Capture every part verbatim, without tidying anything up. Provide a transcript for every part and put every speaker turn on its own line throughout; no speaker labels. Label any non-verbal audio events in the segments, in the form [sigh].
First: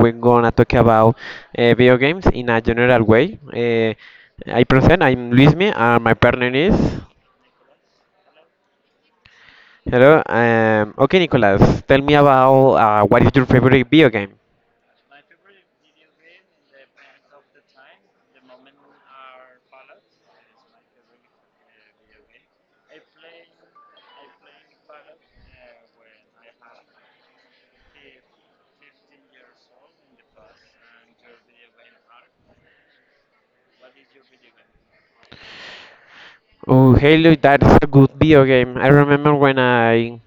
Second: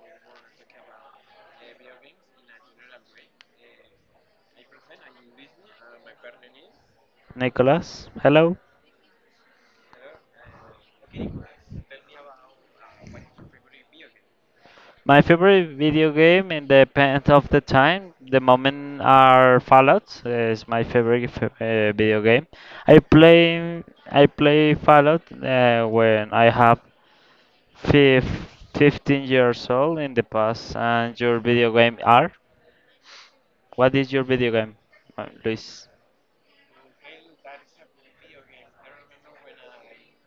we're gonna talk about uh, video games in a general way. Uh, I present. I'm Luismi, and my partner is.
Nicholas. Hello.
Hello. Um, okay, Nicolas. Tell me about uh, what is your favorite video game?
My favorite video game in the depends of the time. The moment are Fallout. Is my favorite f- uh, video game. I play I play Fallout uh, when I have fif fifteen years old in the past. And your video game are? What is your video game, uh, Luis?
Oh, Halo. That's a good video game. I remember when I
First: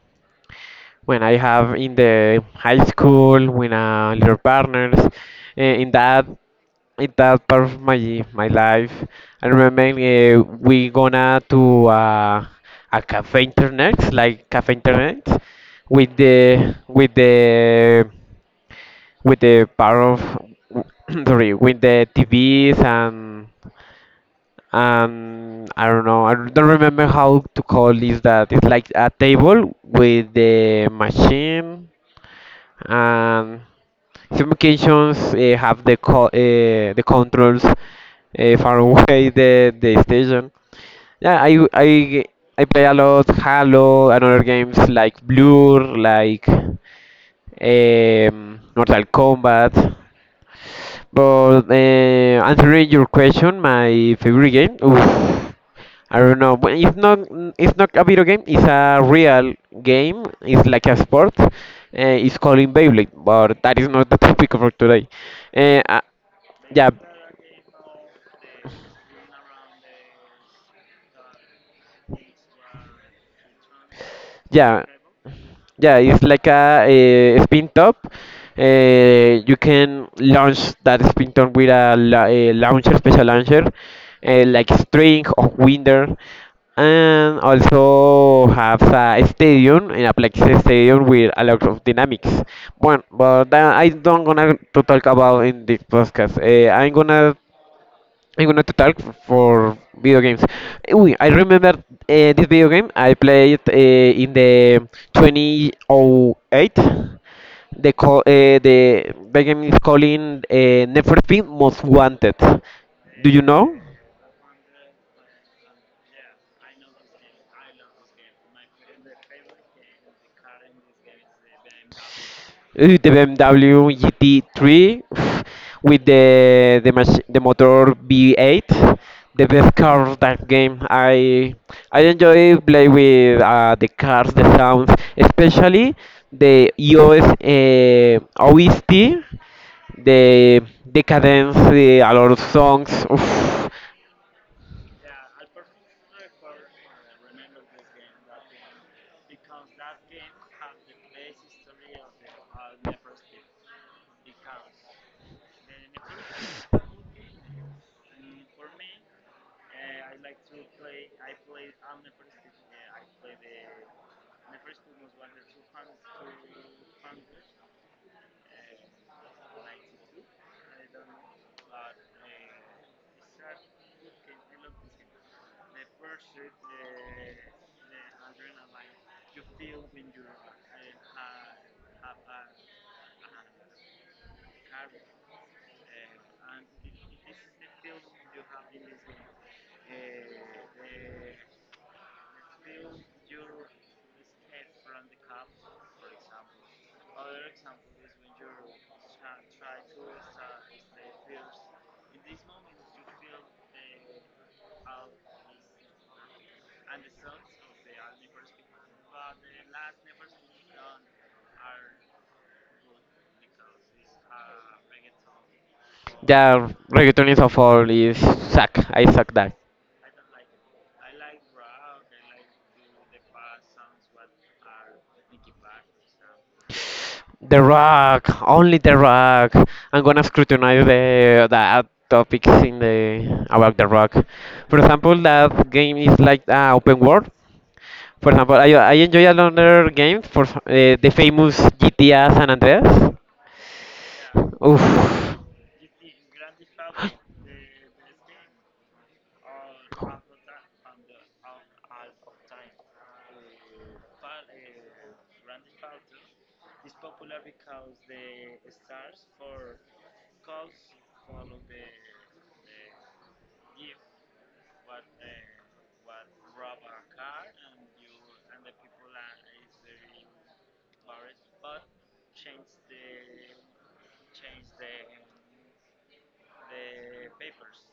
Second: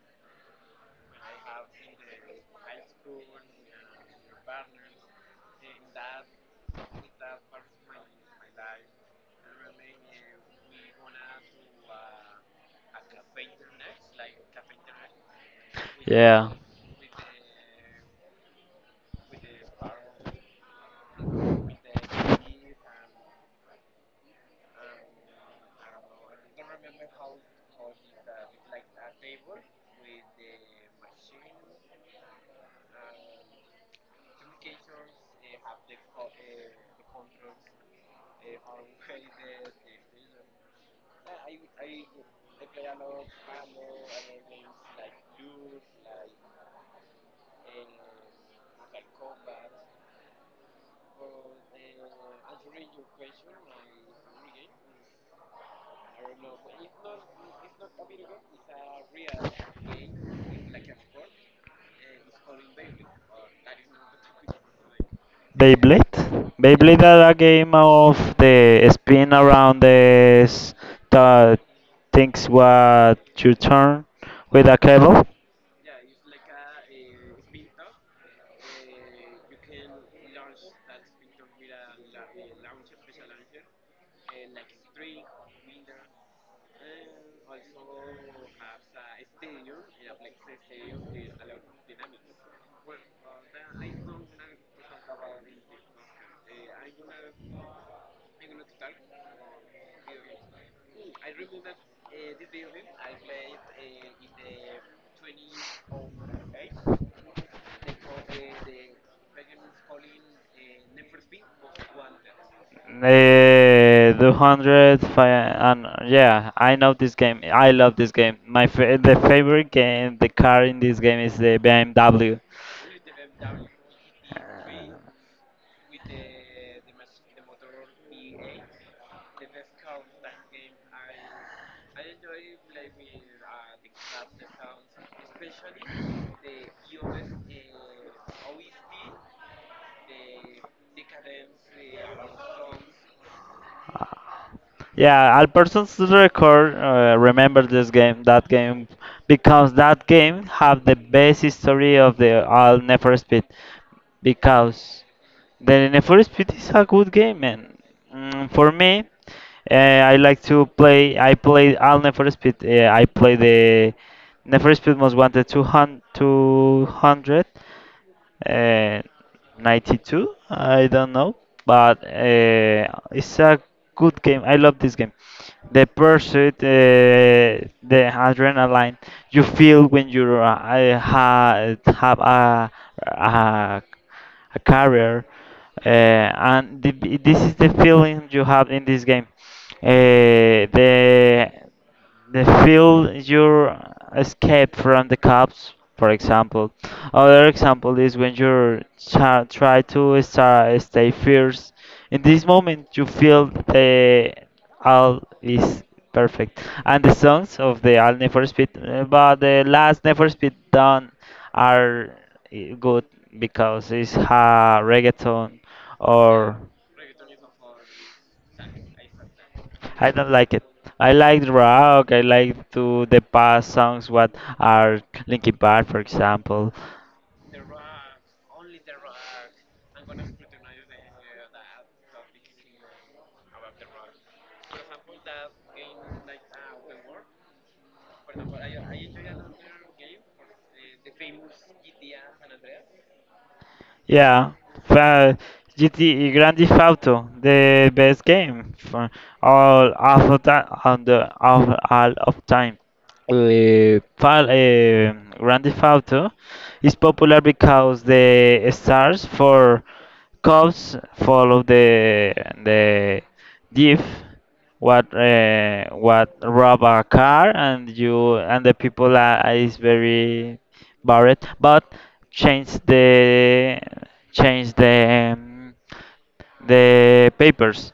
when I have in the high school with uh, little partners. Uh, in that in that part of my my life. I remember uh, we gonna to uh, a cafe internet, like cafe internet, with the with the with the part of [coughs] [clears throat] sorry, with the T Vs and and I don't know I don't remember how to call this, that it's like a table with the machine and some occasions uh, have the co- uh, the controls uh, far [laughs] away the the station. Yeah, I I I play a lot Halo and other games like Blur, like um, Mortal Kombat. But uh, answering your question, my favorite game, oof, I don't know. But It's not it's not a video game. It's a real game. It's like a sport. Uh, it's called Beyblade, but that is not the topic for today. Uh, uh,
Beyblade?
yeah,
Beyblade are a game of the spin around the s- the things what you turn with a
yeah.
cable.
Yeah, it's like a, eh, spin top. Eh, you can launch that spin top with a, la- a launcher, special launcher, eh, like string or winder, and also have a stadium, an Aplexis stadium with a lot of dynamics. Well, but that I don't gonna to talk about in this podcast. Eh, I'm gonna I'm gonna talk f- for video games. Uy, I remember uh, this video game I played uh, in the two thousand eight. The call, uh, the video game is calling uh, Never Been Most Wanted. Do you know?
Uh, two hundred and yeah, I know this game. I love this game. My fa The favorite game, the car in this game is the B M W.
Uh, the B M W G T three [sighs] with the the, mach- the motor V eight, the best car of that game. I I enjoy play with uh, the cars, the sounds, especially the E O S uh, O S T, the the cadence, the, a lot of songs. Oof.
Yeah, Albertson's record. Uh, remember this game, that game, because that game have the best history of the all Never Speed, because the Never Speed is a good game, man. Mm, for me, uh, I like to play. I play all Never Speed. Uh, I play the Never Speed Most Wanted two hundred, two hundred uh, ninety-two. I don't know, but uh, it's a good game. I love this game. The pursuit, uh, the adrenaline you feel when you uh, I ha have a, a a career, uh, and the, this is the feeling you have in this game. Uh, the the field your escape from the cops, for example. Other example is when you try, to start, stay fierce in this moment. You feel the all is perfect, and the songs of the all never speed, uh, but the last never speed done are uh, good because it's a reggaeton. Yeah. Or
Yeah, reggaeton is awful. Is suck. I suck that.
I don't like it. I like rock. I like to the past songs. What are Linkin Park, for example?
The rock, only the rock. I'm gonna scrutinize the the topics in the about the rock. For example, that game is like uh, open world. For example, I, I enjoy a lot other games. For uh, the famous G T A San Andreas.
Yeah, but
Oof.
G T Grand Theft Auto, the best game for all of that on the of all of time. Uh, Fal- uh, Grand Theft Auto is popular because the stars for cops follow the the diff what uh, what rob a car, and you and the people are, is very Barrett, but change the change the um, the papers.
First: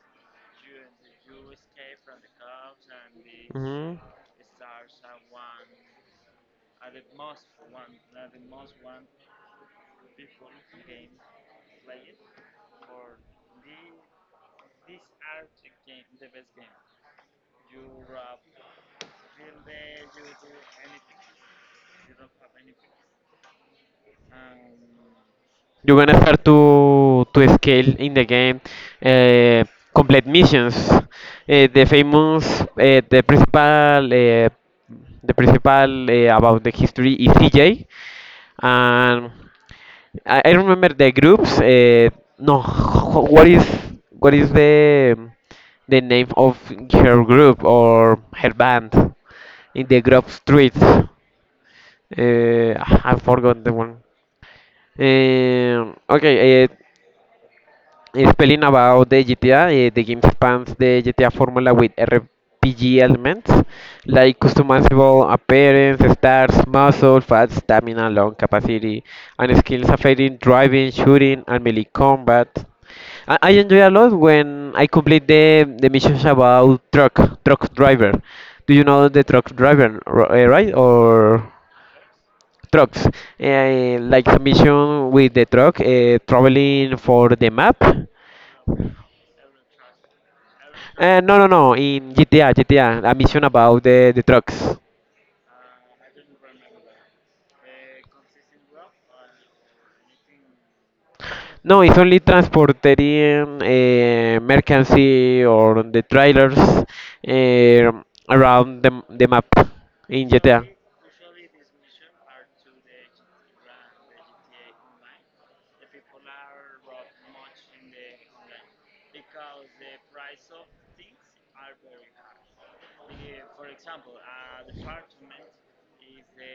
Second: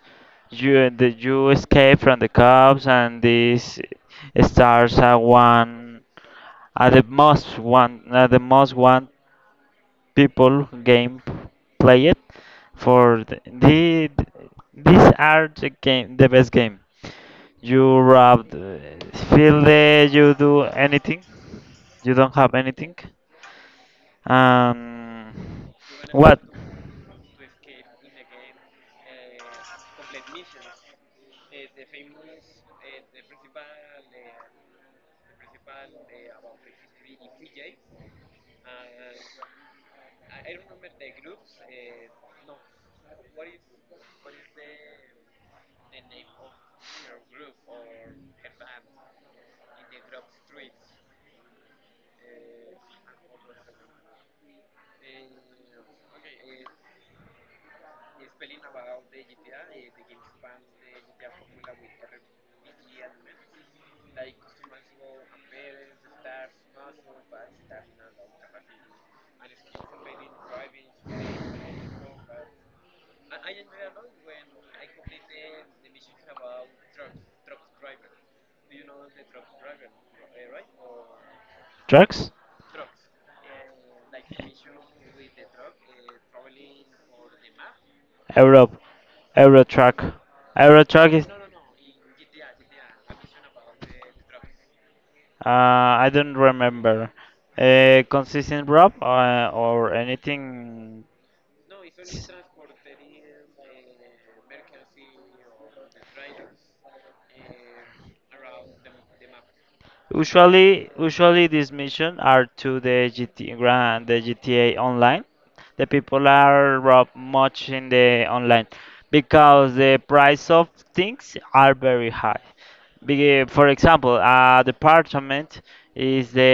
You the, you escape from the cops, and this
Mhm.
stars at one at the most one at the most one people game play it for the, the these are the game the best game. You rob, the- feel the you do anything. You don't have anything. Um,
You're gonna
what?
start to to scale in the game, uh, complete missions. Uh, the famous, uh, the principal, uh, the principal uh, about the history is C J, and I, I remember the groups. Uh, no, wh- what is what is the the name of her group or her band in the group streets? Uh, I forgot the one. Um okay, uh, spelling about the G T A, uh, the game spans the G T A formula with R P G elements like customizable appearance, stats, muscle, fast, stamina, long capacity, and skills affecting driving, shooting, and melee combat. I, I enjoy a lot when I complete the, the missions about truck truck driver. Do you know the truck driver, r- uh, right? Or
Trucks?
trucks, uh, like a mission with the truck uh, traveling for the map.
Europe. Euro truck. Euro truck
Uh,
is.
no, no, no. In G T A, G T A, a G T A, a mission about the, the trucks.
Uh, I don't remember. Uh, consistent rob uh, or anything.
No, it's only transporting uh, mercancy or the trailers um around the, the map in G T A.
Usually, usually these missions are to the G T grand, the G T A online. The people are rob much in the online because the price of things are very high. Be- For example, a department is the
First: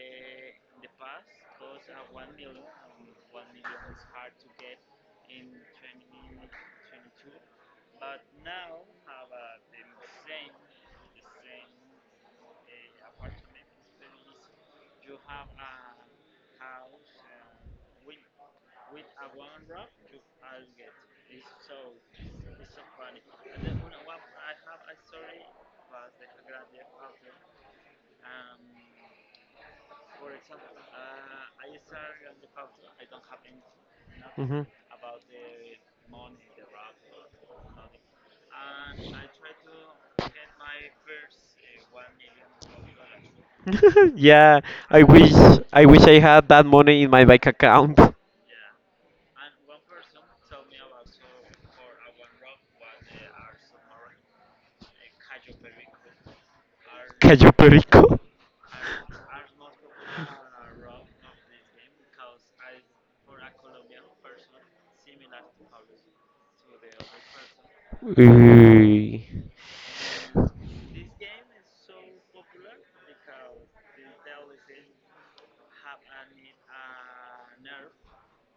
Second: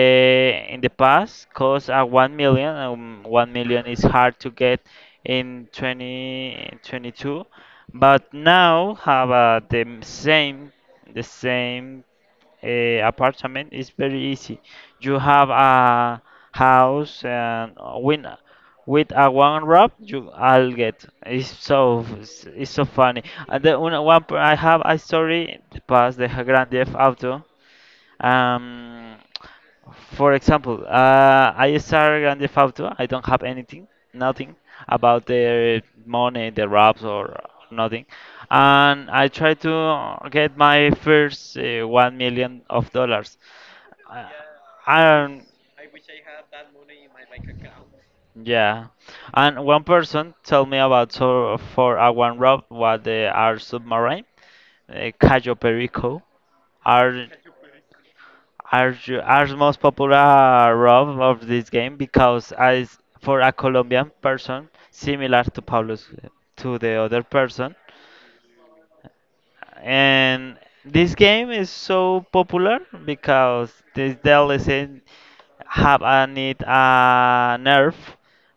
in the past cost a one million. Um, one million is hard to get in twenty twenty-two, but now have uh, the m- same the same uh, apartment is very easy. You have a house and win with a one rub you I'll get. It's so it's so funny. And then one, one per- I have a story past the Grand Theft Auto. Um, for example, uh, I start Grande Fauto. I don't have anything,
Anything,
nothing
nothing.
about the money, the raps or nothing, and I try to get my first uh, one million of dollars.
Hmm. [laughs]
Uh,
Yeah, I wish
and
I wish I had that money in my bank account.
Yeah, and one person told me about so for a one rap what they are submarine, uh, Cayo Perico,
[laughs]
are.
Cayo Perico?
Are you, are the most popular role of this game because as for a Colombian person similar to Pablo's to the other person.
Uy.
And this game is so popular because this D L C have a need a nerve,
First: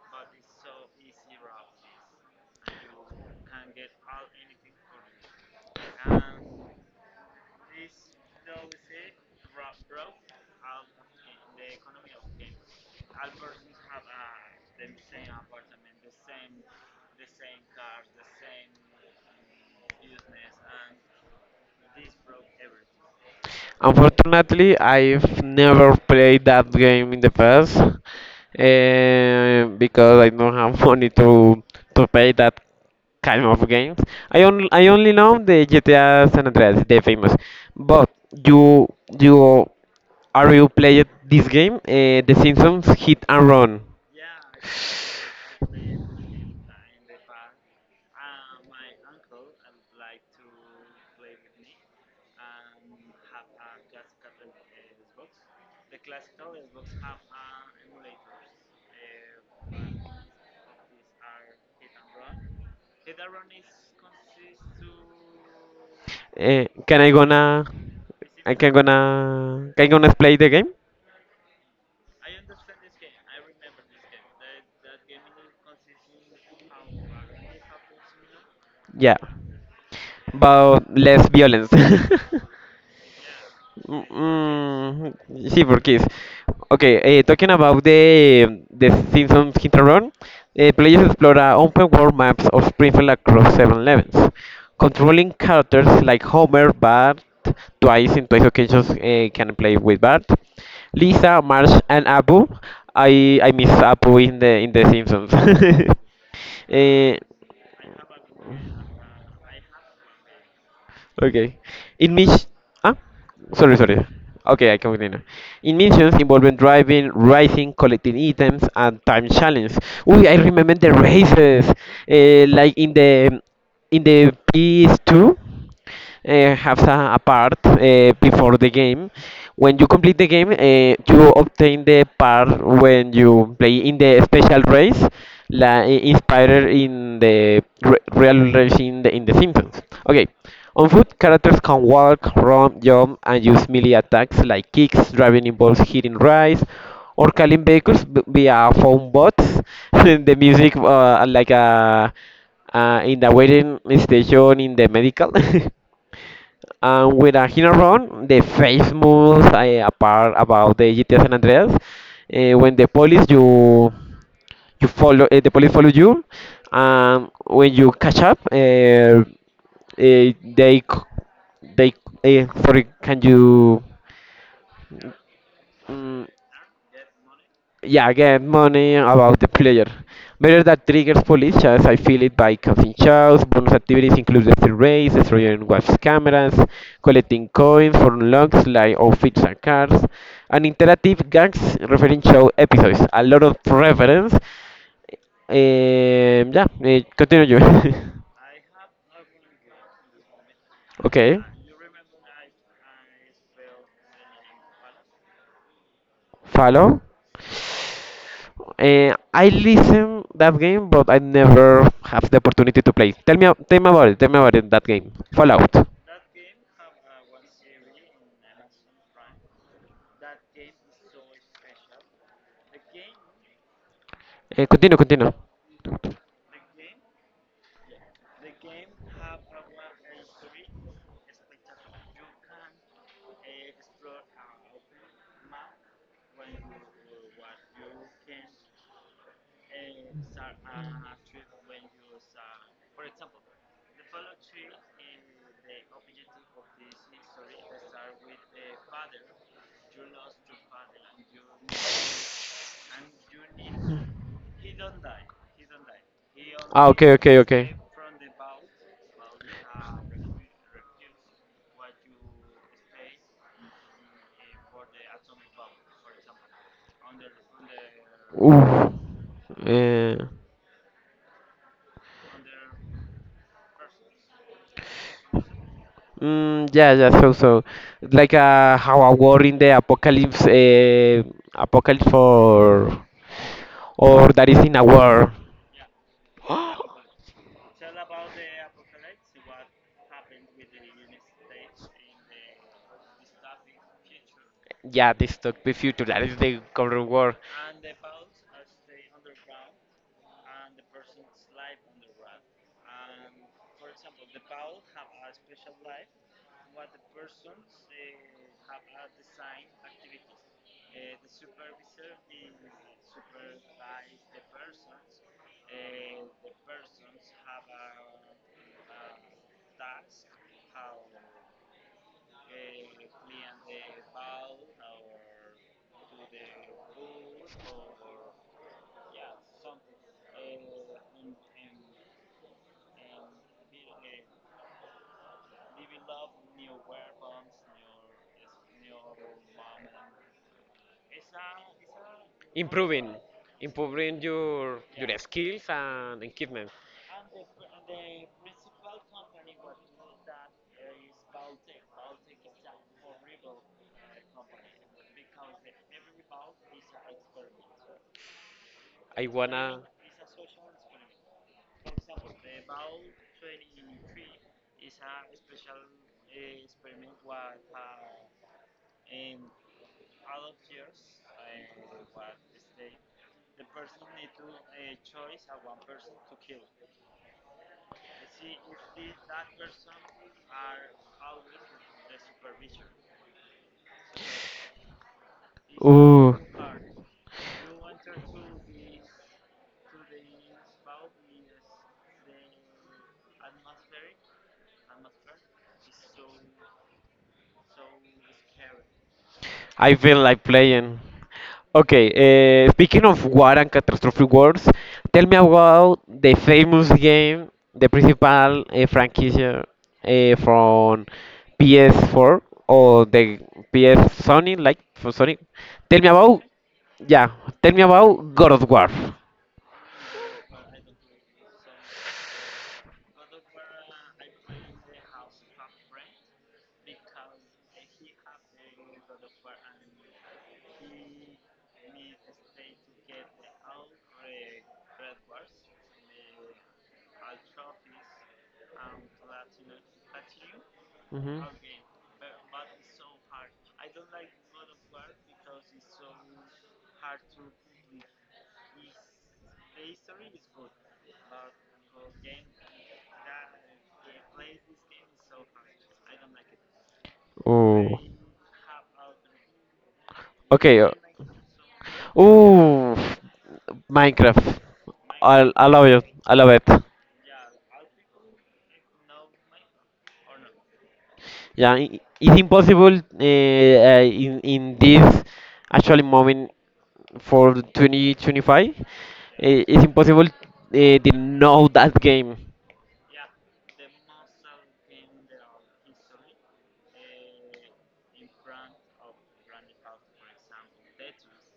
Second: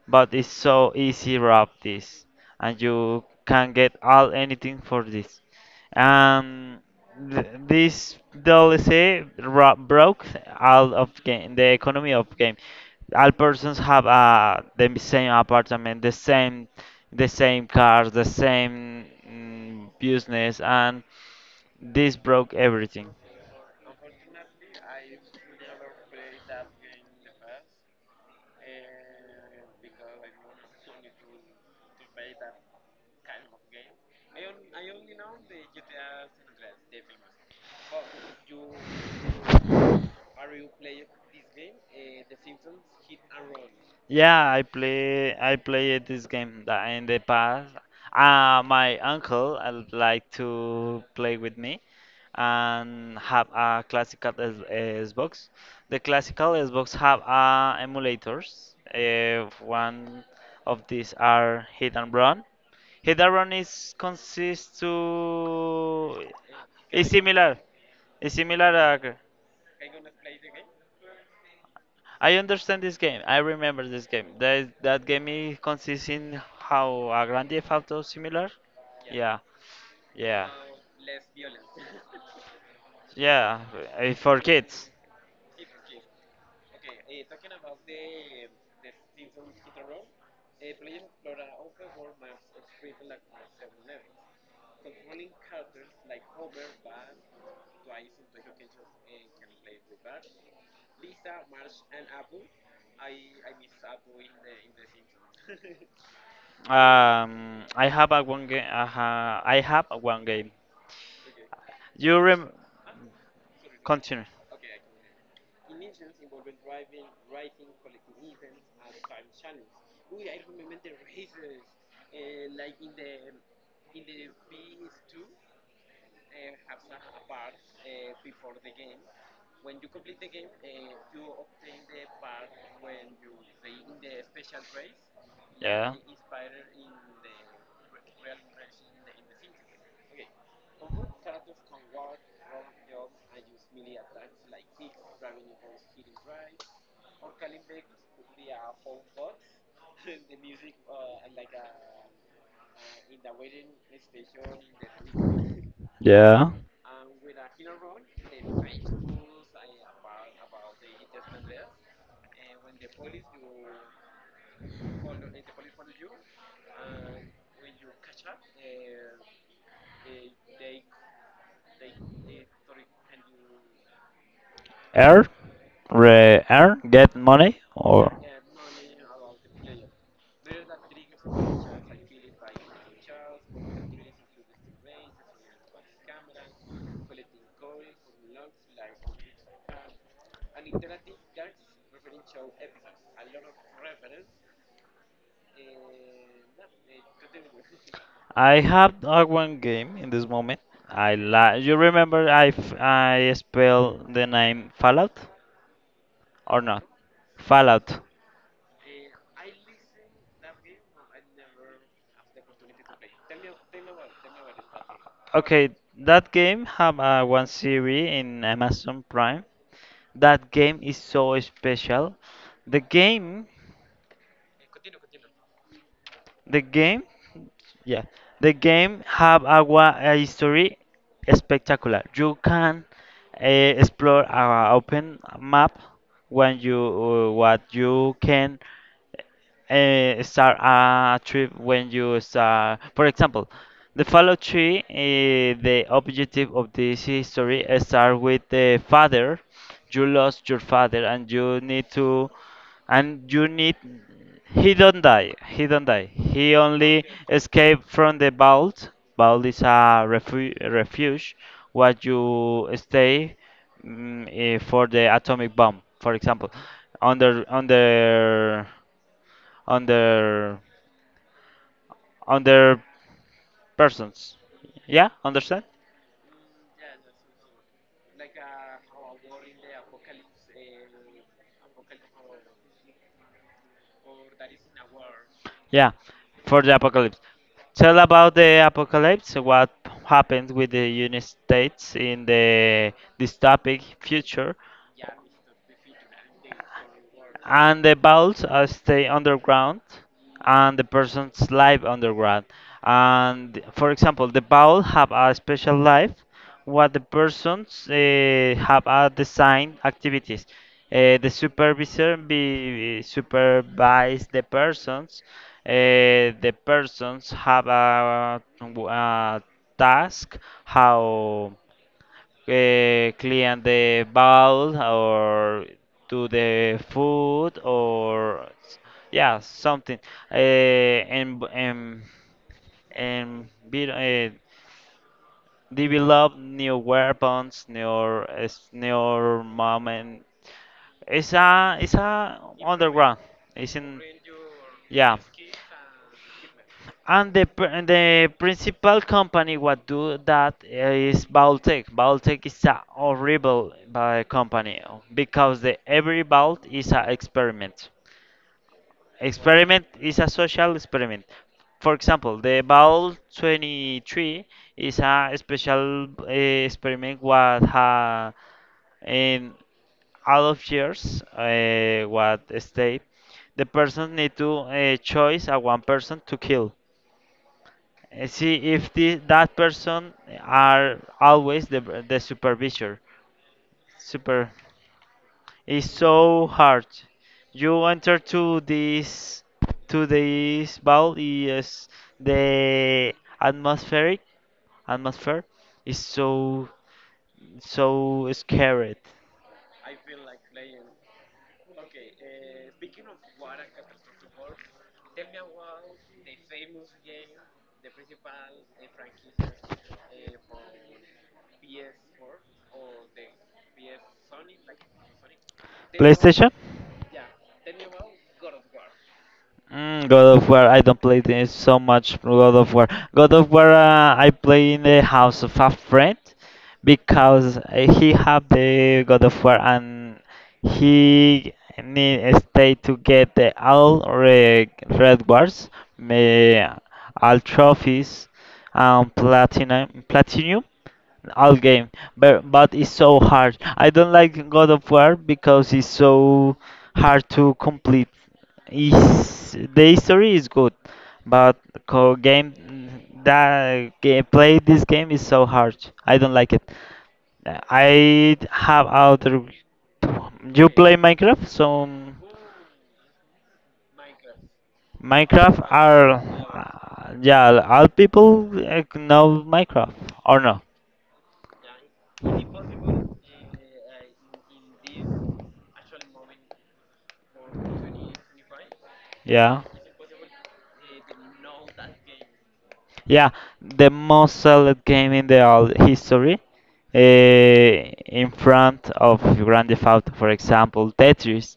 but it's so easy rob this, and you can get all anything for this. Um, th- this D L C ro- broke all of game, the economy of game. All persons have uh, the same apartment, the same, the same cars, the same mm, business, and this broke everything.
Unfortunately, I've never played that game in the past, eh, because I don't have [laughs] money to to pay that kind of games. I only I only know the G T A San Andreas, the famous. But you you are you played this game? Uh, the Simpsons Hit and Run.
Yeah, I play I played this game that in the past. Uh, my uncle uh, like to play with me and have a classical S- Xbox. The classical Xbox have uh, emulators. Uh, one of these are Hit and Run. Hit and Run is consists to
Uh, can
is
I
similar.
gonna
It's
I
similar.
can
uh,
gonna can I gonna play the game?
I understand this game. I remember this game. That that game is consists in how a Grand Theft Auto similar.
Yeah.
Yeah, yeah,
But less violence. [laughs]
yeah.
Mm,
uh, For kids,
mm, sí, porque es. Okay, eh, talking about the the Simpsons Hinterrun, eh, players explore a open world maps of Springfield across seven levels, controlling characters like Homer, Bart, twice in twice occasions eh, can play with Bart, Lisa, Marge, and Apu. I I miss Apu in the in the Simpsons. [laughs] eh,
um, I have a one game. Uh, I have a one game.
Okay. In
You
mis-
rem
ah? Sorry, sorry.
Continue.
Okay, I can continue. In missions involving driving, racing, collecting items, and time challenge. Uy, I remember the races. Uh, like in the in the P S two uh, have a, a part uh, before the game. When you complete the game, uh, you obtain the part when you play in the special race, la,
Yeah.
inspired in the re- real race in the, in the Simpsons. Okay. On foot, characters can walk, run, jump, and use melee attacks like kicks, driving balls, hitting rice, or calling vehicles b- via phone bots. [laughs] The music, uh, like a uh, in the waiting station in the medical. [laughs]
Yeah.
And with a hit and run, the face moves I apart about the G T A San Andreas. Uh, when the police you you follow, uh, The police follow you, and when you catch up, uh, uh, they c- they uh, sorry, can you?
Earn,
Mm,
re earn, get money
yeah,
or.
again, money about the player. Better that triggers police shots. I feel it by causing shows. Bonus activities include the third race, destroying watch cameras, collecting coins for unlocks like outfits and cars, and interactive gags referring show episodes. A lot of reference. Um, yeah, eh, continue you.
I have uh, one game in this moment.
[laughs]
I
Okay,
la You remember I f I spell the name Fallout or not?
follow.
Fallout.
Eh, I listen that game, but I never have the opportunity to play. Tell me, tell me about it. Tell me about it. That game,
Okay,
Fallout.
that game have uh, one series in Amazon Prime. That game is so special. The game,
Eh, continue, continue.
the game Yeah, the game have a, wa- a history spectacular. You can uh, explore our open map when you uh, what you can uh, start a trip when you start. For example, the Fallout three. Uh, the objective of this history start with the father. You lost your father, and you need to and you need he don't die, he don't die he
Ah,
only
okay, okay, okay.
escaped from the vault. Vault is a refu- refuge where you stay mm, eh, for the atomic bomb, for example. under under
Ooh. Eh,
under Under persons, yeah, understand.
mm, yeah, yeah. So, so like uh, how a war in the apocalypse, uh, apocalypse or or that is in a war.
Yeah, for the
[gasps]
apocalypse. Tell about the apocalypse, what happened with the United States in the dystopic future,
Yeah, this took the future. That is the current war.
and the vaults uh, stay underground, and the person's life underground. And for example, the vault have a special life, what the persons uh, have a design activities. Uh, the supervisor be, supervise the persons. Uh, the persons have a, a task, how uh, clean the bowl, or do the food, or yeah something, uh, and and and be, uh, develop new weapons, new uh, new moment. It's a it's a
improving
underground. It's in
improving your
yeah.
your skills and equipment.
And the pr- and the principal company what do that is Baltec. Baltec is a horrible uh, company uh, because the every vault is an experiment.
I wanna
Experiment is a social experiment. For example, the vault twenty-three is a special uh, experiment what ha in out of years uh, what state the person need to uh, choose a one person to kill, and see if the, that person are always the, the supervisor super. It's
ooh
so hard you enter to this to this ball. Is the atmospheric atmosphere is so so scared.
I feel like playing. Okay, uh, speaking of war and catastrophe wars, tell me about the famous game, the principal uh, franchise uh, from p s four or the ps sony like for sony. Tell me about,
PlayStation.
yeah, tell me about god of war.
Mm, God of War, I don't play this so much. God of War, God of War, uh, I play in the house of a friend because uh, he have the God of War, and he need uh, stay to get the all red, rewards, wars, all trophies, um, platinum, platinum
Mhm.
all game, but but it's so hard. I don't like God of War because it's so hard to complete. Is the history is good, but co game that game, play this game is so hard. I don't like it.
Oh,
I have other. You
okay. Uh,
play Minecraft, so
ooh, Minecraft. I
Minecraft
I love it.
are
I love it.
uh, yeah all people uh, know Minecraft or no?
Yeah, i- it's impossible uh, uh, in in this actually moment for twenty twenty-five.
Yeah.
Uh, it's impossible uh, to know that game.
Yeah, the most sold game in the all history. Uh, in front of Grand Theft Auto, for example, Tetris.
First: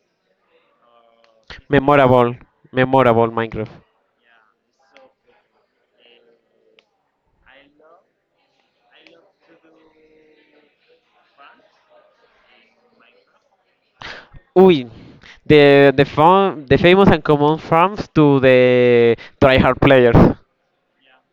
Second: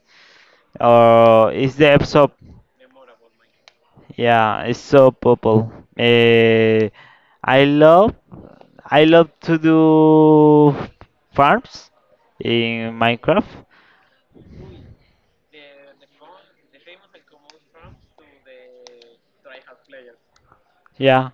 Or is the episode?
Memorable, memorable Minecraft.
Yeah, it's so popular. Uh, I love, I love to do farms in Minecraft.
Uy, the the fam the famous and common farms to the tryhard players.
Yeah,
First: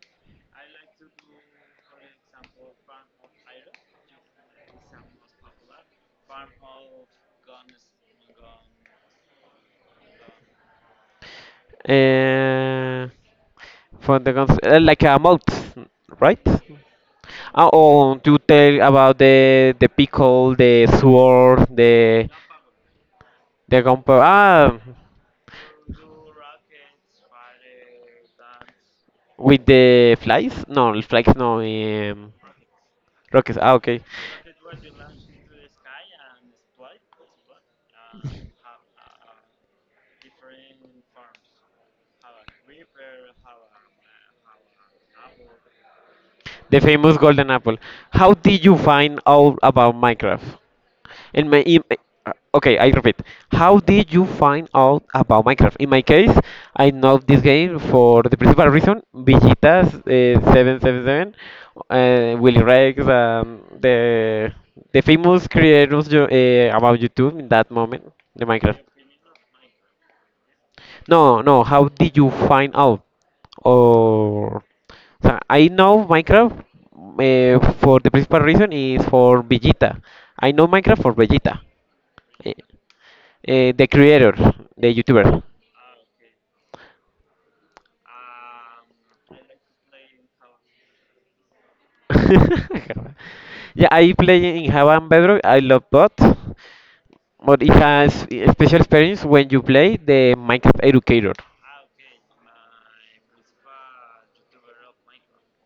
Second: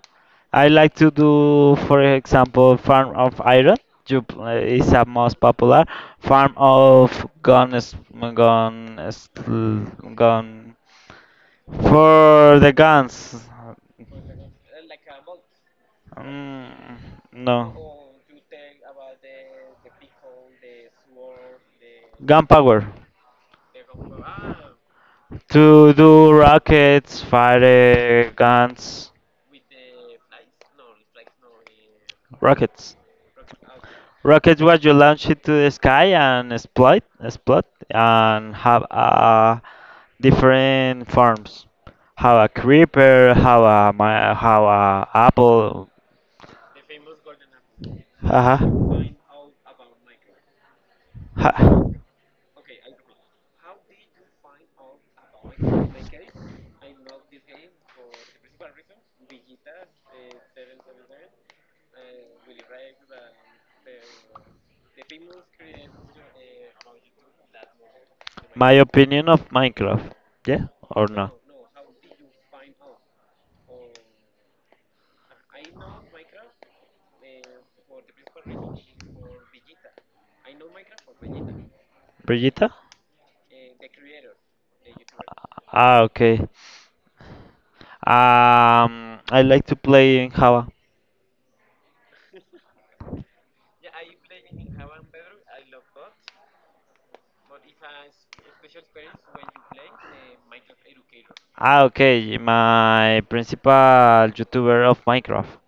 I like to do, for example, Farm of Iron. Ju- uh, is a most popular Farm of Guns, Guns, Gun Gun for the
Uh,
guns.
for the cons- uh, like a mod, right?
Mm,
Uh,
no,
oh, to tell about the the pickle, the sword, the
gunpowder
the gunpowder. Ah,
to do rockets, fire guns,
with the flies? No, flies no. Um,
rockets.
rockets. Ah, okay.
Rockets was you launch it to the sky and explode, explode, and have uh, different forms. How a creeper, how a my, how a apple.
The famous golden apple. How
Haha.
did you find out about Minecraft? In
Ha.
my in, okay, I repeat. How did you find out about Minecraft? In my case, I know this game for the principal reason: Villitas uh, seven seven seven, uh, Willy Rex, um, the the famous creators you- uh, about YouTube in that moment, the
My
Minecraft.
opinion of Minecraft. Yeah or no?
No, no. How did you find out? Or so I know Minecraft uh, for the principal reason is for Vegeta. I know Minecraft for Vegeta, uh,
Brigitta?
the creator, the YouTuber.
Ah, okay. Um, I like to play in Java.
[laughs] Yeah, I play in Java and Bedrock. I love both, but it has a special experience when you play the Minecraft Educator.
Ah, okay. My principal YouTuber of Minecraft.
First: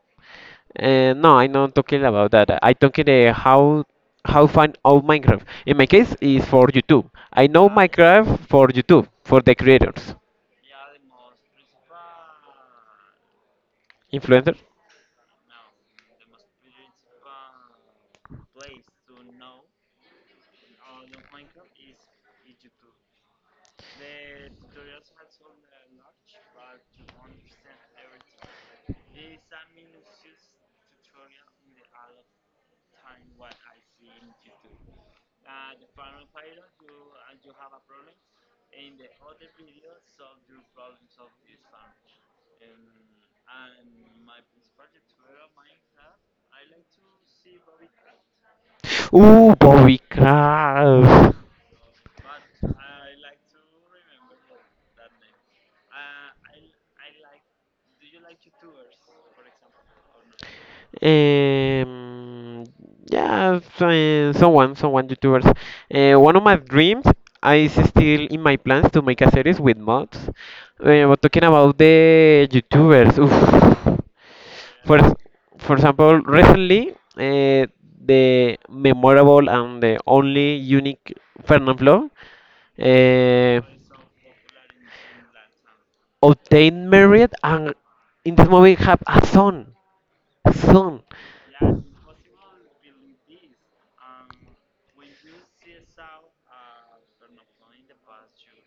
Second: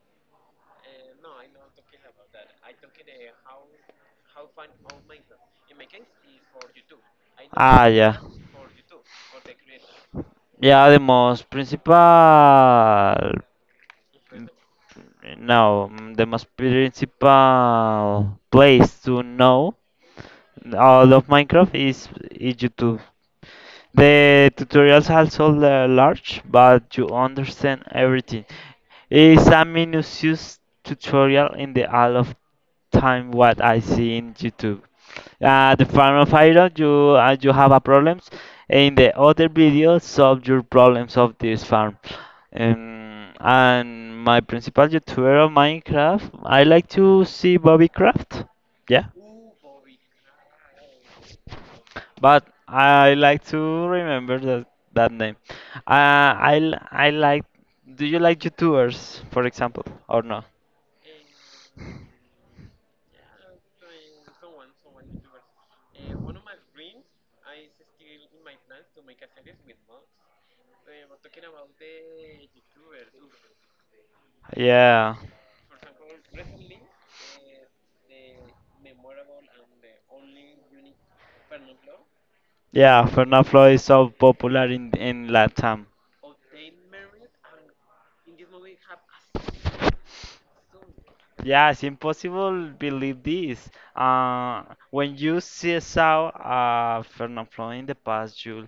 Uh, no, I'm not talking about that. I'm talking uh, how how fun of Minecraft. In my case, is for YouTube. I know, ah,
Ah, yeah.
Minecraft for YouTube for the creators,
Yeah, the most principal,
influencers.
no, mm, the most principal place to know all of Minecraft is, is YouTube. The tutorials also la- large, but you understand everything. It's a minutious tutorial in the all of time what I see in YouTube. Uh, the farm of iron, you uh, you have a problems. In the other video, solve your problems of this farm. Um, and my principal YouTuber of Minecraft, I like to see Bobby Craft. Yeah,
Ooh, Bobby Craft.
but I like to remember that that name. Uh, I l- I like. Do you like YouTubers, for example, or no?
Um, yeah, so, uh, someone, someone YouTubers. Uh, one of my dreams is still in my plans to make a series with mods. Uh, but talking about the YouTubers, oof. For,
Yeah,
for example, recently, uh, the memorable and the only unique Fernanfloo
yeah. Fernando
uh,
Flo is so popular in in Latam.
obtained married and in this movie have a son. Son.
Yeah, it's impossible believe this. Uh, when you see saw uh, Fernand Floyd in the past, you'll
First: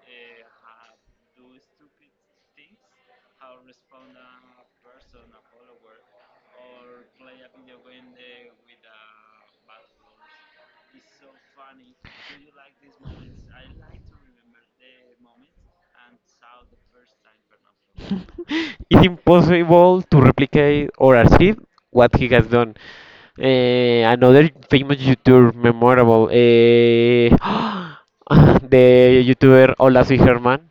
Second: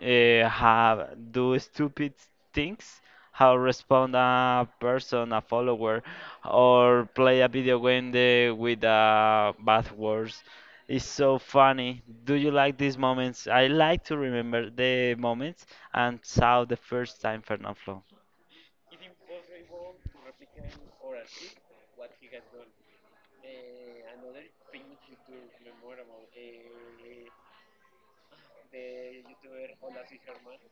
uh, have do stupid things, how respond a person, a follower, or play a video game the, with uh, bad words. It's so funny. Do you like these moments? I like to remember the moments and saw the first time Fernand Floyd.
It's impossible to replicate or achieve what he has done. Eh, another famous YouTuber memorable, eh, [gasps] the YouTuber Hola Soy Germán.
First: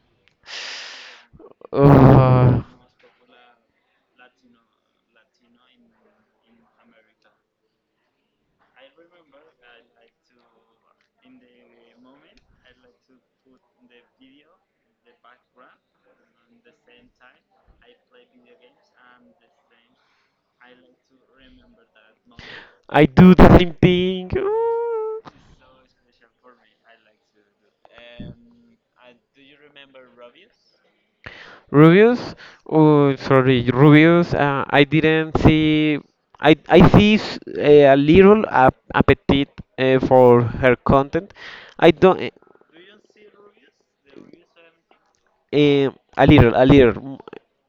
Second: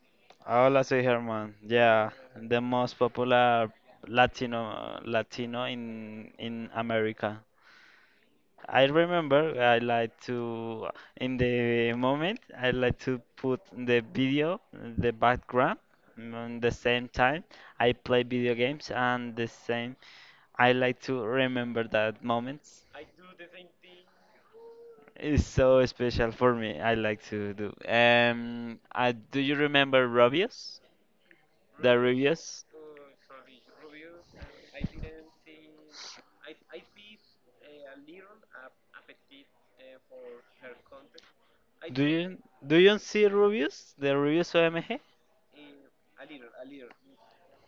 Hola, soy Herman. Yeah, the
Ugh,
most popular Latino Latino in in America. I remember I like to in the moment I like to put the video the background on the same time I play video games and the same I like to remember that moments.
I do the same thing. Ugh.
It's so special for me. I like to do. Um, uh, do you remember Robius? The
Rubius,
reviews?
oh, sorry, Rubius. Uh, I didn't see. I I see s- a little ap appetite uh, for her content. I
Do
don't.
you do you see reviews? The reviews O M G?
Uh, a little, a little, mm,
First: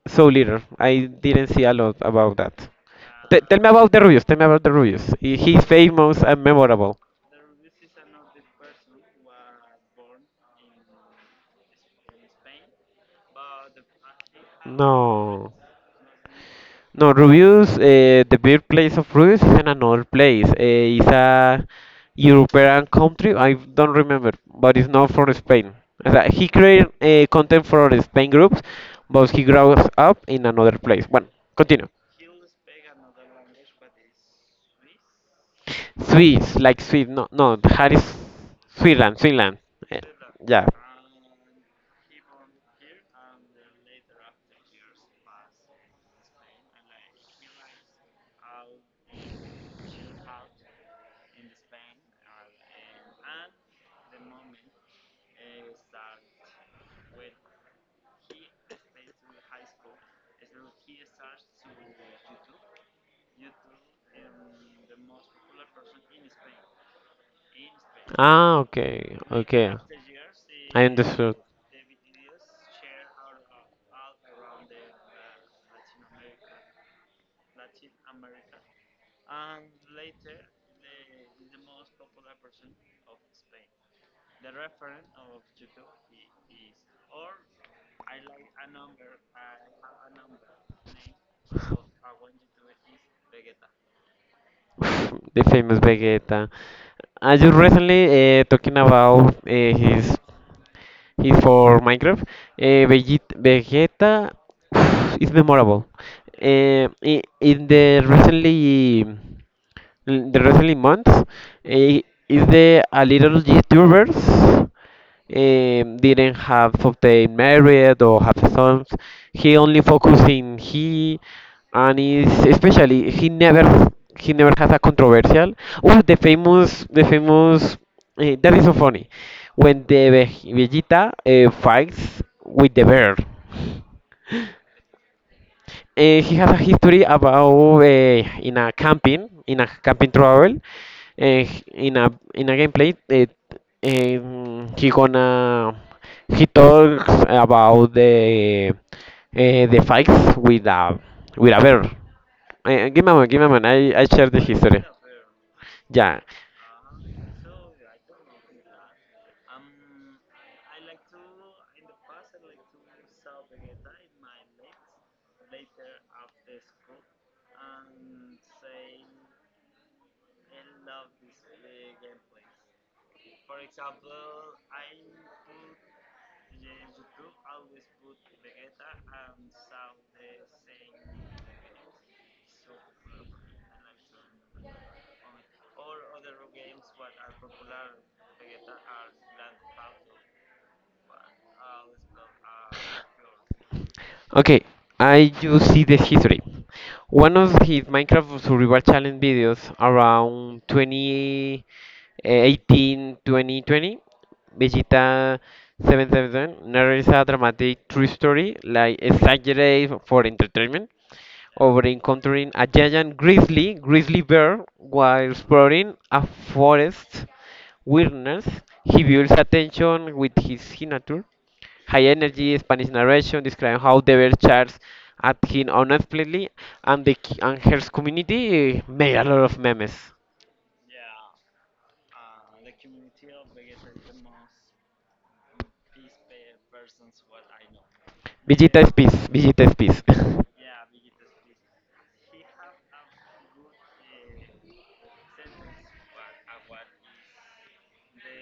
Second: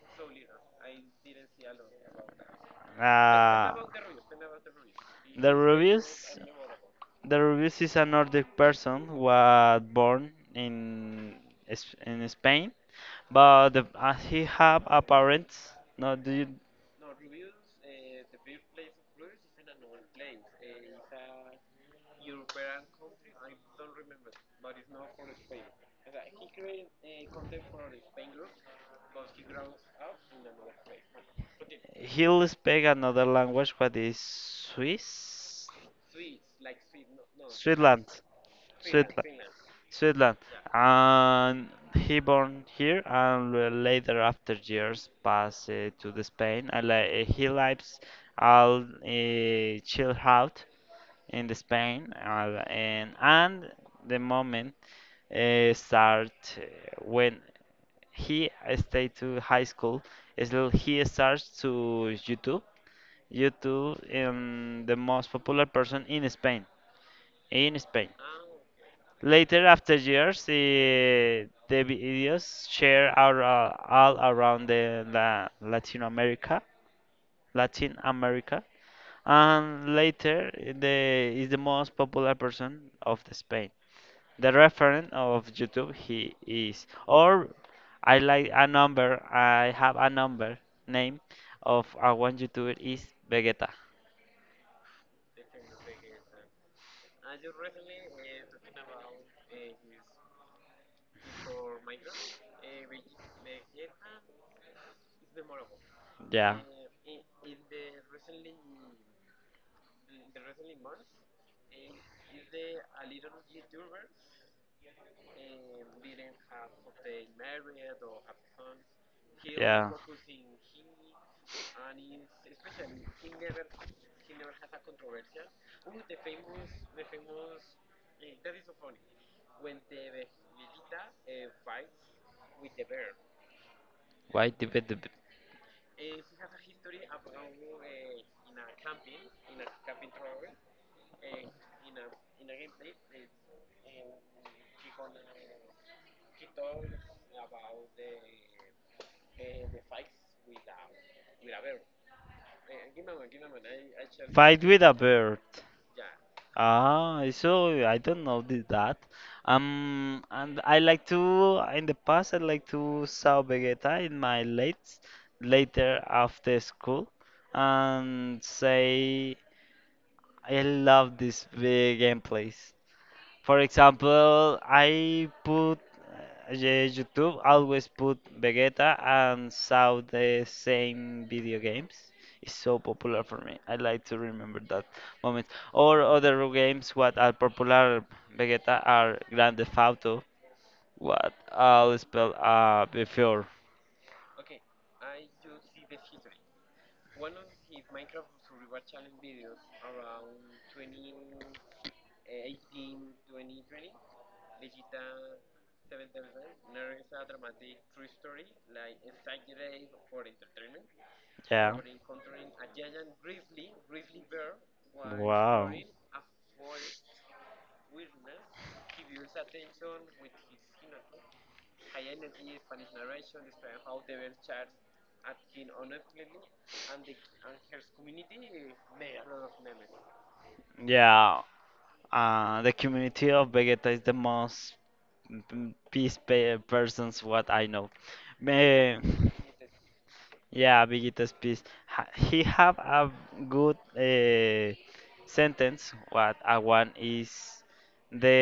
so little. I didn't see a lot about that. T Tell me
Ah,
about the Rubius. Tell me about the Rubius. He-
the
He's famous and
reviews.
memorable.
The reviews is a Nordic person was born in S- in Spain, but the, uh, he have a
No.
parents. No, do you
No, Rubius, uh, the birthplace of Rubius is in another place. Uh, it's a European country. I don't remember, but it's not from Spain. As a- He created uh, content for the Spain groups, but he grows up in another place. Well, continue.
he'll speak another language, but is Swiss?
Swiss, like Swiss. No, no. Harris,
Switzerland.
Finland,
Switzerland.
Finland. Eh,
Switzerland.
yeah.
And he born here and uh, later after years passed uh, to the Spain and li- he lives all uh, chill out in the Spain uh, and and the moment uh, start uh, when he stayed to high school. Still, he starts to YouTube. YouTube, um, the most popular person in Spain. In Spain.
Ah, okay,
Later,
okay.
after years,
I understood.
eh, the videos share are uh, all around the la Latin America, Latin America, and later the is the most popular person of the Spain. The reference of YouTube he is, or I like a number. I have a number name of a one YouTuber is Vegeta.
The famous Vegeta. I just recently uh, talking about uh, his his for Minecraft. Uh, Veget- Vegeta [sighs] is memorable.
Yeah,
Uh, I- in the recently. L- The recently months eh, is the a little YouTubers um, didn't have obtained married or have sons. He only
yeah.
focus in he and is especially he never he never has a controversial. Oh, the famous the famous uh, that is so funny when the Ve- Vegeta uh, fights with the bear.
Why did the bit-?
Uh, he has a history about uh, in a camping, in a camping travel, uh, in a in a gameplay. Uh, um, he gonna he talks about the uh, the fights with a with a bear. Uh, give me a moment, give me a moment. I I share the
Fight
history.
with a bird.
Yeah.
Ah, so I don't know did that. Um, and I like to in the past I like to saw Vegeta in my late later after school and say I love this big gameplays. For example, I put uh, yeah, YouTube always put Vegeta and saw the same video games. It's so popular for me. I like to remember that moment. Or other games what are popular Vegeta are Grand Theft Auto, what I'll spell uh before.
Okay, I just see the history. One of his Minecraft Survival Challenge videos around twenty eighteen twenty twenty, Vegeta seven seven seven narrates a dramatic true story, like exaggerated for entertainment,
Yeah.
over encountering a giant grizzly, grizzly bear while
Wow.
exploring a forest wilderness. He builds attention with his signature high energy Spanish narration describing how the bear charged at him unexpectedly, and the ki- and her community eh, made a lot of memes.
Yeah, uh, the community of Vegeta is the most Mm, peace pe persons, what I know.
Vegeta is
Me,
peace. Vegeta is [laughs]
yeah, Bigitas Peace. Ha he have a good uh, sentence. What I want is the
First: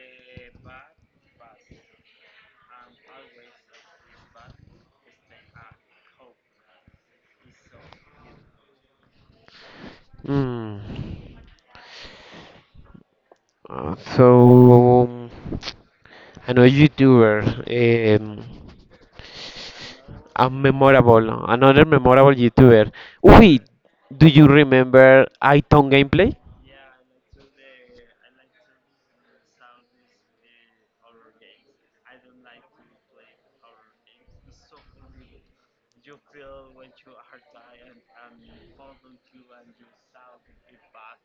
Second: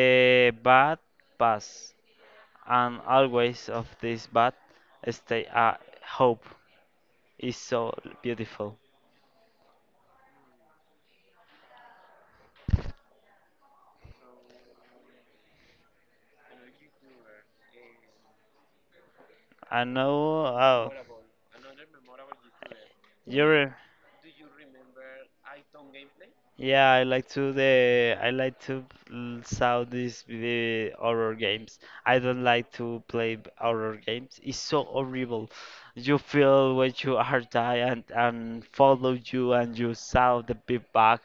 bad pass, and always of this bad stay. Uh, hope is so beautiful.
Uh, so um, another YouTuber, um,
I know.
a
Uh,
memorable, another memorable YouTuber. Wait,
you
do you remember iTone gameplay?
Yeah, I like to the I like to l- saw these the horror games. I don't like to play b- horror games. It's so horrible. You feel when you are tired and, and follow you, and you saw the big bag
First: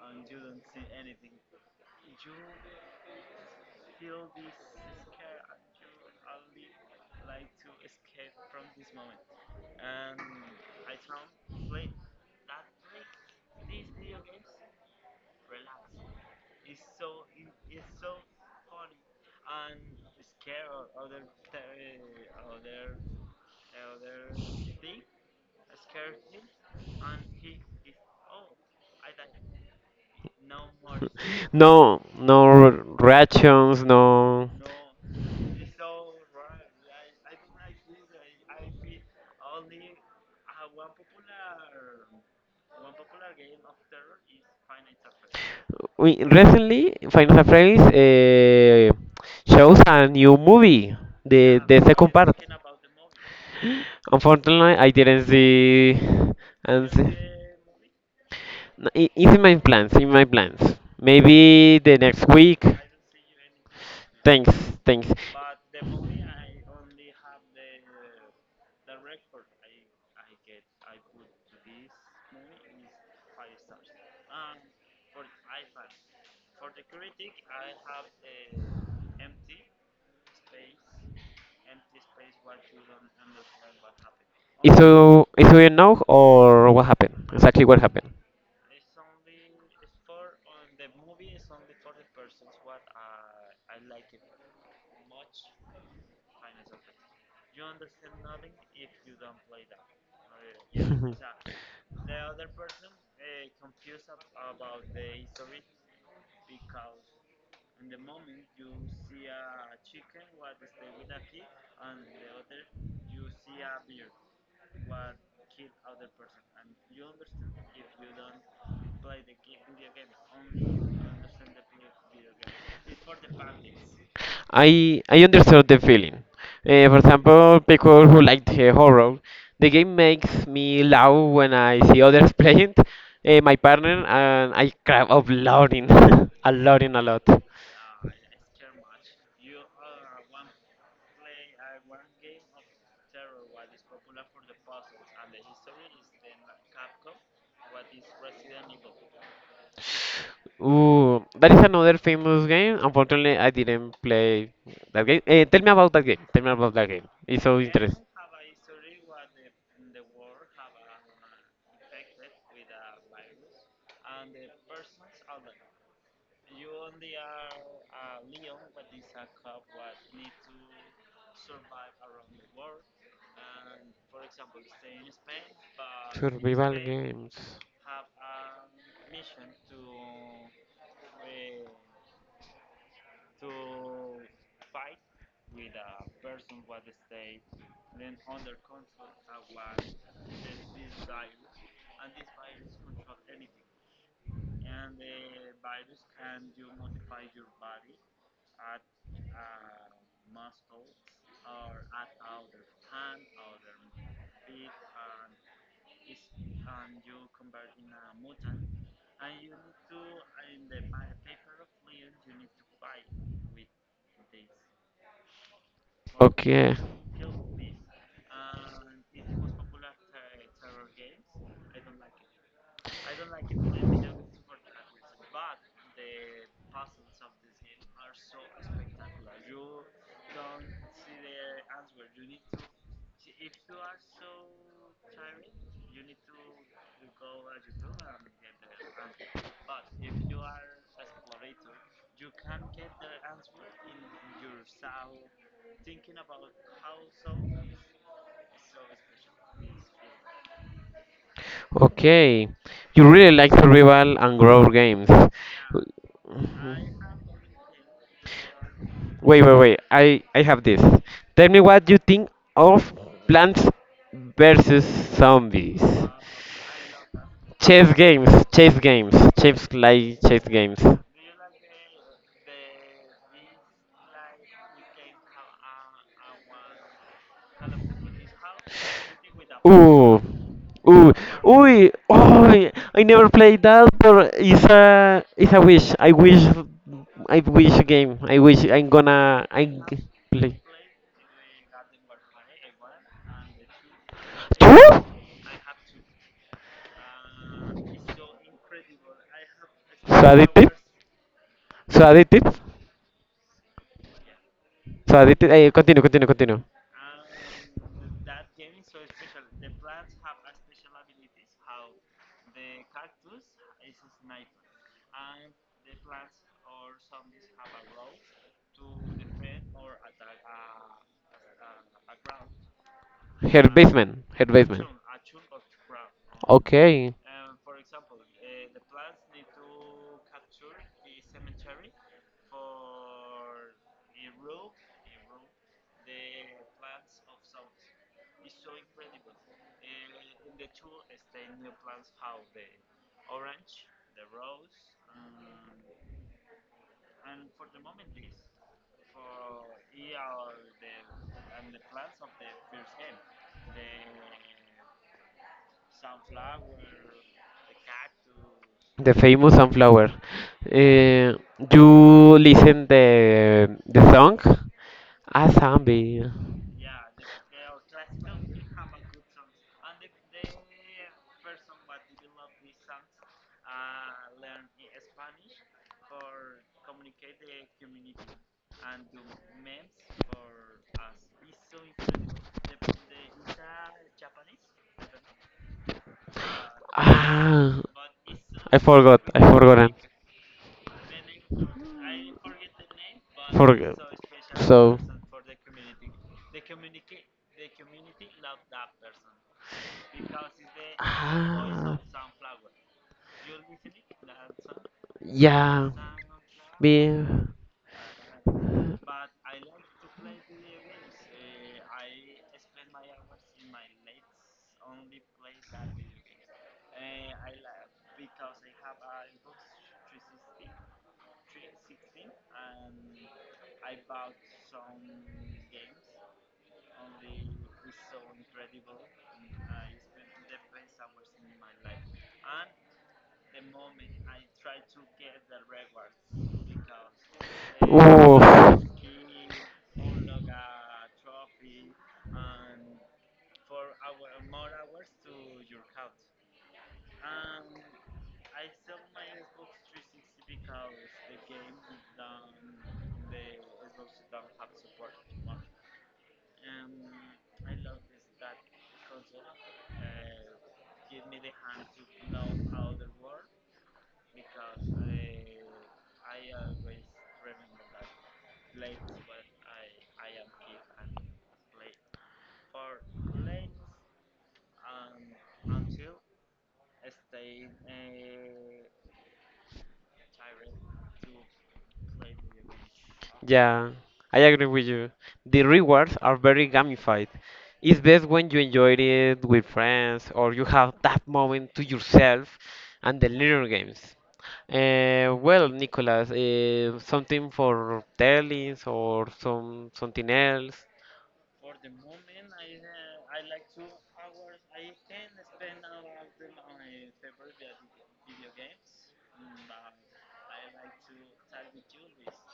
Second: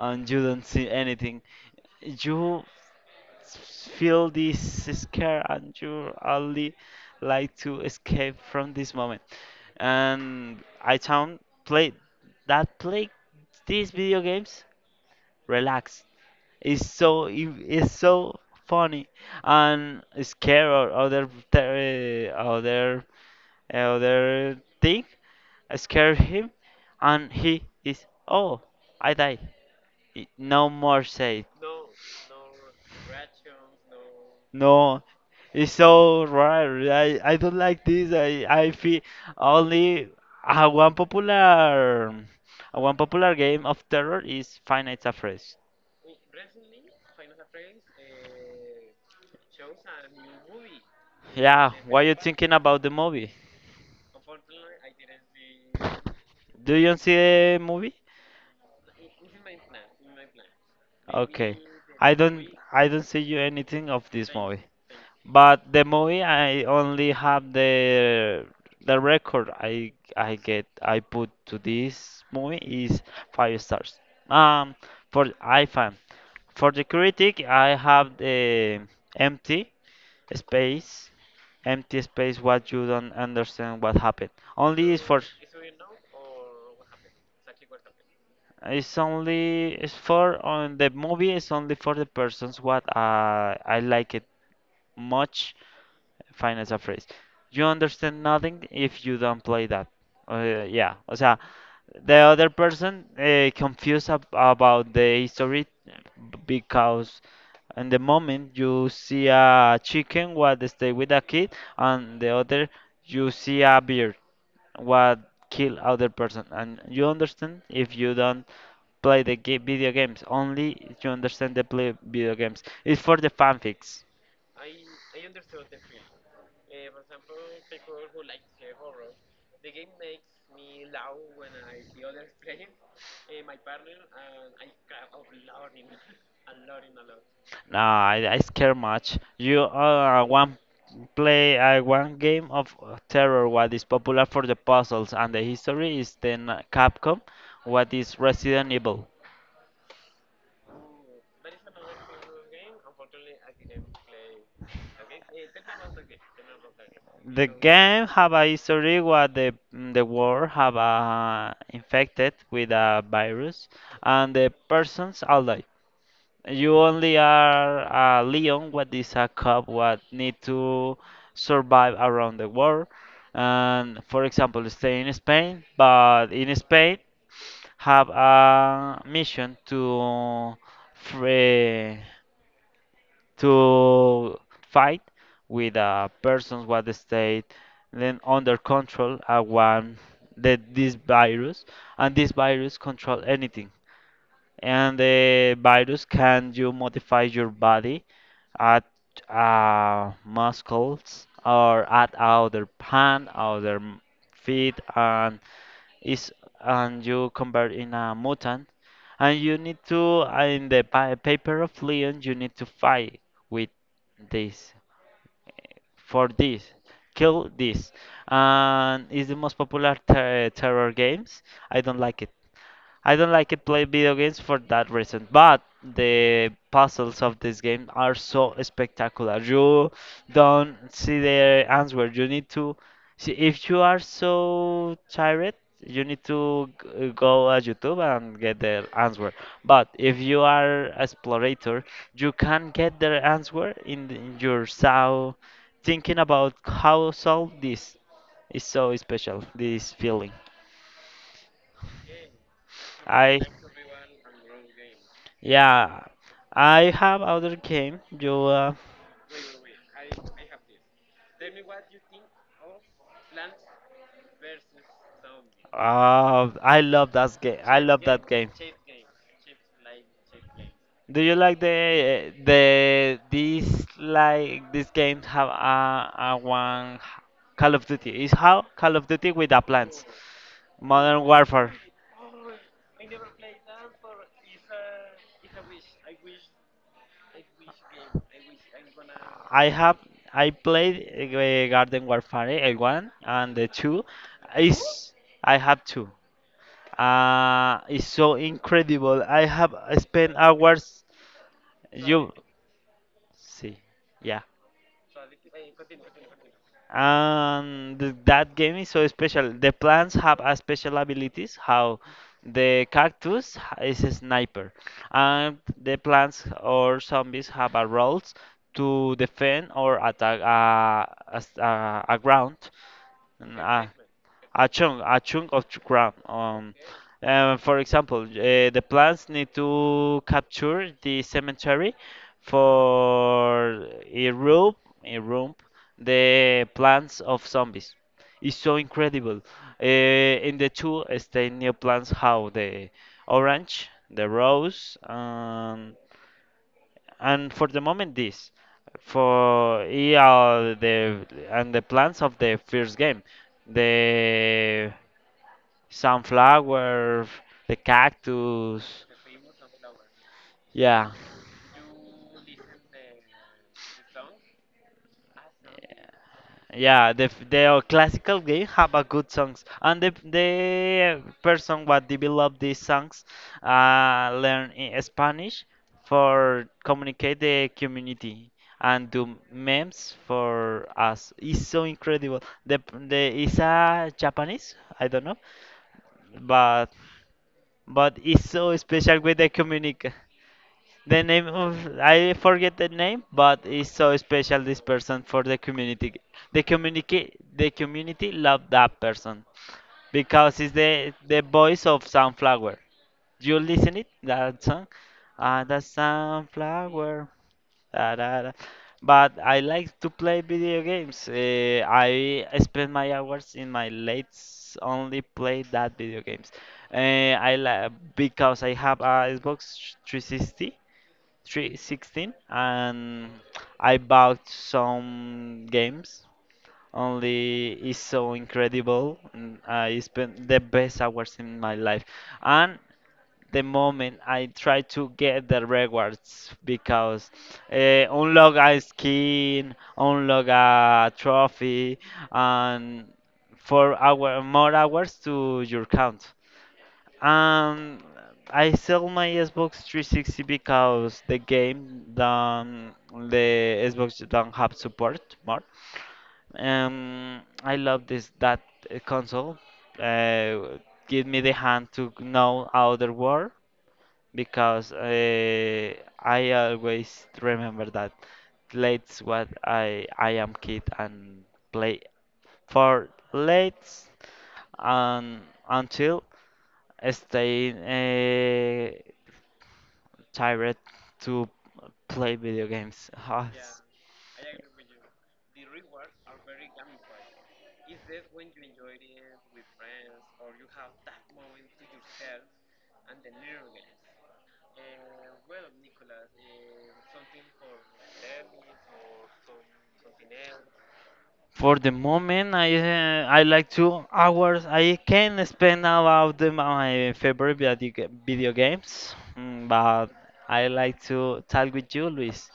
and you don't see anything. You s- feel this scare and you only like to escape from this moment. And I found play that play these video games relax. It's so it- it's so funny, and scare or other ter- uh, other eh, other thing scare him, and he is, oh, I die, I- no more say it.
[laughs] No, no r- reactions, no.
No, it's so rare. I, I don't like this. I, I feel only uh, one popular uh, one popular game of terror is Five Nights at Freddy's.
We recently Final Fantasy uh, shows a new movie, the
Yeah,
the
what
second
you
part.
thinking about the movie?
Unfortunately, I didn't see.
Do
And
you
see.
see the movie?
No, i- it's in my plans. In my plans.
Okay.
Maybe the
I
next
don't
week.
I don't see you anything of this
Thanks,
movie.
thanks.
But the movie I only have the the record. I I get I put to this movie is five stars. Um for iFan. For the critic I have the empty space. Empty space what you don't understand what happened.
If
Only is for.
you if you or what happened, exactly what happened,
It's only it's for on the movie. It's only for the persons what uh, I like it much. Finance a phrase. You understand nothing if you don't play that. Uh, yeah, o sea, the other person uh, confused ab about the history because in the moment you see a chicken what stay with a kid, and the other you see a bear what kill other person, and you understand if you don't play the ga- video games, only if you understand the play video games it's for the fanfics.
I I understood the feeling. Uh, for example, people who like the horror, the game makes me laugh when I see others [laughs] playing, uh, my partner, and I cry out loud in [laughs] a lot in a lot.
Nah, i, I scare much, you uh, one play uh, one game of uh, terror what is popular for the puzzles, and the history is then uh, Capcom, what is Resident Evil.
Ooh, that is another famous game. Unfortunately, I didn't play that game. Eh, tell me about that game. Tell me about that game. It's
The
so interesting.
game have a history where the mm, the world have uh, infected with a virus, and the persons all die. You only are a lion, what is a cub, what need to survive around the world. And for example, stay in Spain, but in
Survival
Spain
games.
have a mission to free, to fight with a persons what stayed then under control, uh, one the, this virus, and this virus control anything, and the virus can you modify your body at uh, muscles or at other hand, other m- feet, and is and you convert in a mutant, and you need to, in the pa- paper of Leon you need to fight with this, for this,
Okay,
kill this, and it's the most popular ter- terror games. i don't like it I don't like it play video games for that reason, but the puzzles of this game are so spectacular. You don't see the answer. You need to see if you are so tired, you need to g- go at YouTube and get the answer. But if you are explorator, you can get the answer in, the- in your soul, thinking about how solve this is so special. This feeling.
okay. You really
I
like survival and grow games.
Yeah, I have other game. You uh,
Wait, wait, wait. I I have this. Tell me what you think of Plants versus Zombies.
uh I love that game. I
Chess
love that
games,
game.
chess games, chess like chess games.
Do you like the the this like this game have a, a one Call of Duty? It's how Call of Duty with the plants.
Ooh. Ooh,
Modern Warfare.
ooh, oh, I never played that, but it's a, it's a wish. I wish, I wish game. I wish I'm gonna, I
I have
g-
I
play.
played uh, Garden Warfare, uh, one and the two.
¿Tú?
Is I have two. Uh, it's so incredible. I have spent
Sadity.
hours. You
Sadity.
see, yeah.
Sadity. Eh, continúo, continúo, continúo.
And th- that game is so special. The plants have a special abilities. How the cactus ha- is a sniper, and the plants or zombies have a roles to defend or attack a, a, s- a a ground. Mm,
Her
A,
Basement. Her
a
Basement.
chunk, a chunk of ch- ground. Um,
Okay.
uh, for example, uh, the plants need to capture the cemetery for a room, a room, the plants of zombies. It's so incredible. Uh, in the two, eh, stay new plants, how the orange, the rose, and for the moment, this for yeah, the and the plans of the first game, the sunflower, the cactus,
The famous sunflower.
yeah.
Eh, you listen the the song? Ah, zombie.
Yeah, the f- the classical game have a good songs, and the the person what developed these songs uh, learn i- Spanish for communicate the community and do memes for us. It's so incredible. The p- the is a Japanese, I don't know, but
Ah,
but it's so
I
special
forgot.
with
I
the
forgot.
communic. The name of I forget the name, but it's
Forget.
so special this
So.
person for the community. The community the community love that person because it's the the voice
Ah.
of Sunflower. You listen it that song, ah, the
Yeah. Be.
Sunflower. Da, da, da. But I like to play video games. Uh, I spend my hours in my late only play that video games. Uh, I like because I have a Xbox three sixty Three sixteen, and I bought some games. Only is so incredible, and I spent the best hours in my life, and the moment I try to get the rewards because uh, unlock a skin, unlock a trophy,
Oof.
and four hour more hours to your count. Um, I sell my Xbox three sixty because the game don't, the Xbox don't have support more. Um, I love this that uh, console. Uh, Give me the hand to know other world because uh, I always remember that late what I I am kid, and play for late and until stay uh, tired to play video games. Ah, s-
Yeah, I agree with you. The rewards are very gamified. It's best when you enjoy it with friends or you have that moment to yourself and the little games. Uh, well, Nicolas, uh, something for tellings or some something else.
For the moment, I uh, I like two hours. I can spend about the- my favorite video, ga- video games, Mm, but I like to talk with you, Luis.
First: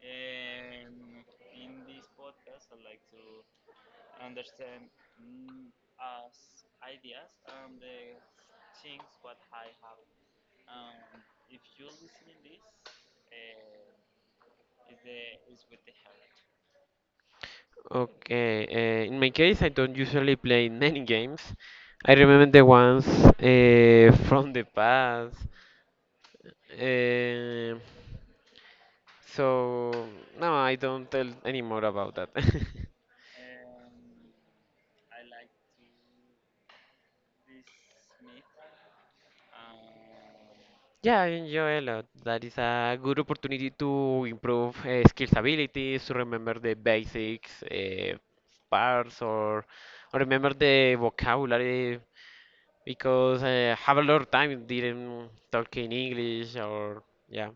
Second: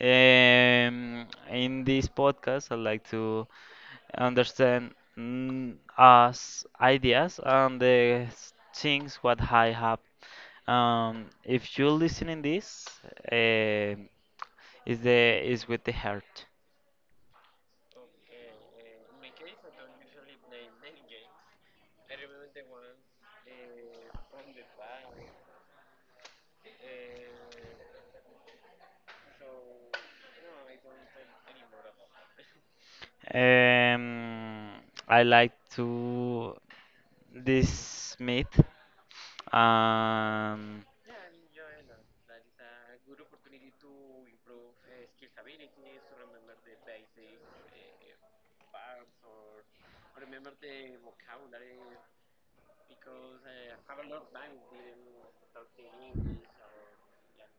Um, in this podcast, I'd like to understand, mm, us ideas and the s- things what I have. Um, if you're listening this, uh, is the is with the heart.
Okay, uh, in my case, I don't usually play [laughs] many games. I remember the ones uh, [laughs] from the past. Uh, So no, I don't tell anymore about that. [laughs]
Um, I like to this meet. Um,
Yeah, I enjoy a lot. That is a good opportunity to improve uh, skills abilities, to remember the basics uh, parts, or, or remember the vocabulary because I have a lot of time didn't talk in English or yeah.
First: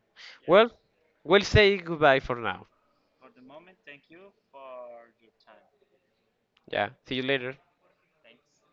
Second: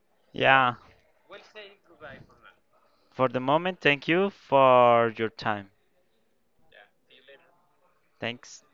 Well,
yeah.
we'll say goodbye for now.
For the moment, thank you for your time.
Yeah, see you later.
Thanks.